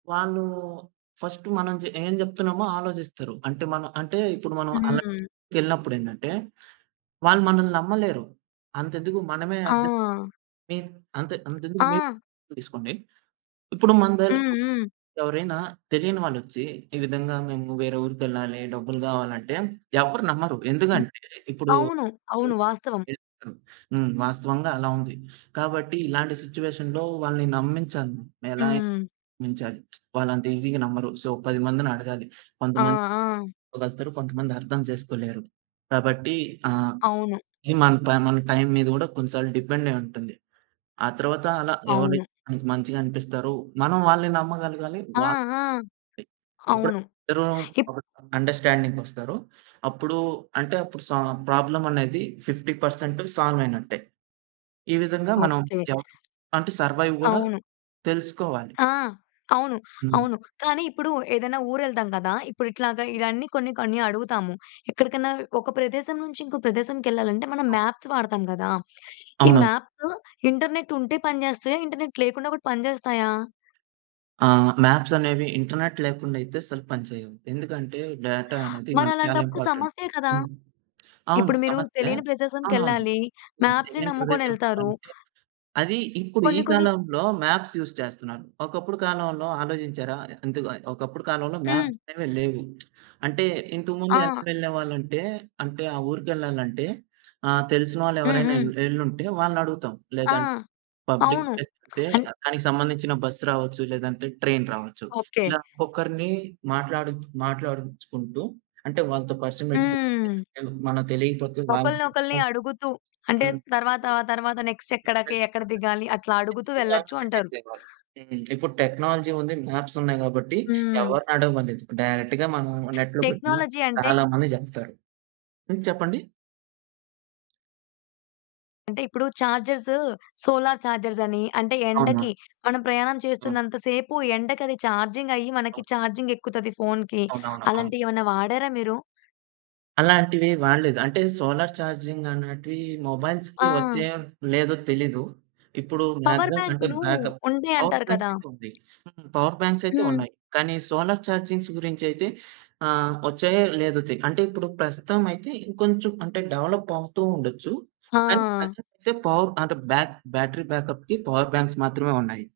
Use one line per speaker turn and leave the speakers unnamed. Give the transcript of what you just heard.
వాళ్ళు ఫస్ట్ మనం చె ఏం జెప్తున్నామో ఆలోచిస్తారు. అంటే మనం అంటే ఇప్పుడు మనం అలాంటి
హ్మ్.
చోటుకెళ్ళినప్పుడేందంటే, వాళ్ళు మనల్ని నమ్మలేరు. అంతెందుకు, మనమే ఆజ్
ఆ!
ని అంతే అంతెందుకు
ఆ!
మీరు తీసుకోండి. ఇప్పుడు మన దగ్గర
హుహు.
ఎవరైనా తెలియని వాళ్ళొచ్చి, ఈ విధంగా మేము వేరే ఊరికెళ్ళాలి. డబ్బులు గావాలి అంటే ఎవరు నమ్మరు.
హ్మ్.
ఎందుకంటే ఇప్పుడు
అవును. అవును. వాస్తవం.
చేస్తారు, హ్మ్. వాస్తవంగా అలా ఉంది. కాబట్టి ఇలాంటి సిట్యుయేషన్‌లో వాళ్ళని నమ్మించాలి. ఎలా అయినా
హ్మ్.
నమ్మించాలి. వాళ్ళంత ఈజీగా నమ్మరు. సో, 10 మందిని అడగాలి.
ఆ!
కొంతమంది
ఆ!
అర్దం చేసుకోగలుగుతారు. కొంతమంది అర్థం చేసుకోలేరు. కాబట్టి ఆ!
అవును.
ఇ మన, మన టైం మీద కూడా కొన్ని సార్లు డిపెండ్ అయుంటుంది. ఆ తరువాత అలా
అవును.
ఎవరైతే మంచిగా అనిపిస్తారో, మనం వాళ్ళని నమ్మగలగాలి.
ఆ!
వాళ్ళు
ఆ! అవును.
ఎప్పుడైతే ఇద్దరు
ఇప్
ఒక అండర్స్టాండింగ్‌కొస్తారో అప్పుడు అంటే అప్పుడు ప్రాబ్లమ్ అనేది 50% సాల్వ్ అయినట్టే. ఈ విధంగా మనం
ఓకే.
ఎవ్ అంటే సర్వైవ్ కూడా
అవును.
తెలుసుకోవాలి.
ఆ! అవును.
హ్మ్.
అవును. కానీ ఇప్పుడు ఏదైనా ఊరెళ్తాం కదా! ఇప్పుడు ఇట్లాగ ఇయన్నీ కొన్ని, కొన్ని అడుగుతాము. ఎక్కడికన్నా ఒక ప్రదేశం నుంచి ఇంకో ప్రదేశంకెళ్ళాలంటే, మనం
అవ్
మాప్స్ వాడతాం కదా! ఈ
అవును.
మాప్సు ఇంటర్నెట్ ఉంటే పని జేస్తాయా? ఇంటర్నెట్ లేకుండా కూడా పనిజేస్తాయా?
ఆ! మ్యాప్స్ అనేవి ఇంటర్నెట్ లేకుండా అయితే అసలు పని చేయవు. ఎందుకంటే, డేటా అనేది మనకి చాలా
మరలాంటప్పుడు
ఇంపార్టెంట్.
సమస్యే కదా!
హ్మ్. అవును.
ఇప్పుడు మీరు
సమస్యే.
తెలియని
అవునవును.
ప్రదేశానికెళ్ళాలి,
హ్మ్.
మాప్స్‌ని
తెలియని ప్రదేశానికి
నమ్ముకొనెళ్తారు.
వెళ్ళాలంటే, అది ఇప్పుడు ఈ
కొన్ని, కొన్ని
కాలంలో మ్యాప్స్ యూజ్ చేస్తున్నారు. ఒకప్పుడు కాలంలో ఆలోచించారా? ఎందుకు, ఒకప్పుడు కాలంలో
హ్మ్.
మ్యాప్స్ అనేవే లేవు. అంటే ఇంతకుముందు ఎలా
ఆ!
వెళ్ళేవాళ్ళంటే, అంటే ఆ ఊరికెళ్లాలంటే ఆహ్, తెలిసిన వాళ్ళెవరైనా ఎల్
హుహు.
ఎళ్లుంటే వాళ్ళని అడుగుతాం.
ఆ!
లేదంటే, పబ్లిక్
అవును.
ప్లేస్ అంటే
అన్
దానికి సంబంధించిన బస్ రావచ్చు, లేదంటే ట్రైన్ రావొచ్చు.
ఓకే.
ఇలా ఒక్కొక్కరిని మాట్లాడిం మాట్లాడించుకుంటూ అంటే వాళ్ళతో పరిచయం పెట్టుకొని,
హ్మ్.
మనకు తెలియకపోతే వాళ్లని
ఒకళ్ళని, ఒకళ్ళని
తీసుకుని
అడుగుతూ అంటే
హ్మ్.
తర్వాత, తర్వాత నెక్స్ట్ ఎక్కడికే?
[unintelligible]
ఎక్కడ దిగాలి? అట్లా అడుగుతూ
ఎక్కువ
వెళ్ళొచ్చు
ఆర్గ్యుమెంట్
అంటారు.
చేసేవాళ్ళు. హ్మ్. ఇప్పుడు టెక్నాలజీ ఉంది. మ్యాప్స్ ఉన్నాయి కాబట్టి
హ్మ్.
ఎవరిని అడిగే పనిలేదు. డైరెక్ట్‌గా మనం నెట్‌లో పెట్టిన
టెక్నాలజీ అంటే
చాలా మంది చెప్తారు. హ్మ్. చెప్పండి?
అంటే ఇప్పుడు చార్జర్సు, సోలార్ చార్జర్స్ అని, అంటే ఎండకి
అవును.
మనం ప్రయాణం
ఆ!
చేస్తున్నంత సేపు ఎండకది చార్జింగ్ అయ్యి
ఆ!
మనకి చార్జింగ్ ఎక్కుతది ఫోన్‌కి.
అవునవును. అవును.
అలాంటియేమైనా వాడారా మీరు?
అలాంటివి వాడలేదు. అంటే సోలార్ ఛార్జింగ్ అనేటివి మొబైల్స్‌కి
ఆ!
వచ్చాయో లేదో తెలీదు. ఇప్పుడు
పవర్
మాక్సిమం అంటే
బ్యాంక్‌లూ
బ్యాకప్. పవర్
ఉంటాయంటారు
బ్యాంక్
కదా!
అయితే ఉంది. పవర్ బ్యాంక్స్ అయితే
హ్మ్.
ఉన్నాయి. కానీ, సోలార్ ఛార్జింగ్ గురించి అయితే ఆహ్, వచ్చాయో, లేదో తె అంటే ఇప్పుడు ప్రస్తుతం అయితే ఇంకొంచెం అంటే డెవలప్ అవుతూ ఉండొచ్చు. కానీ,
ఆ!
ప్రెజెంట్ అయితే, పవర్ అంటే, బ్యాక్ బ్యాటరీ బ్యాకప్‌కి పవర్ బ్యాంక్స్ మాత్రమే ఉన్నాయి.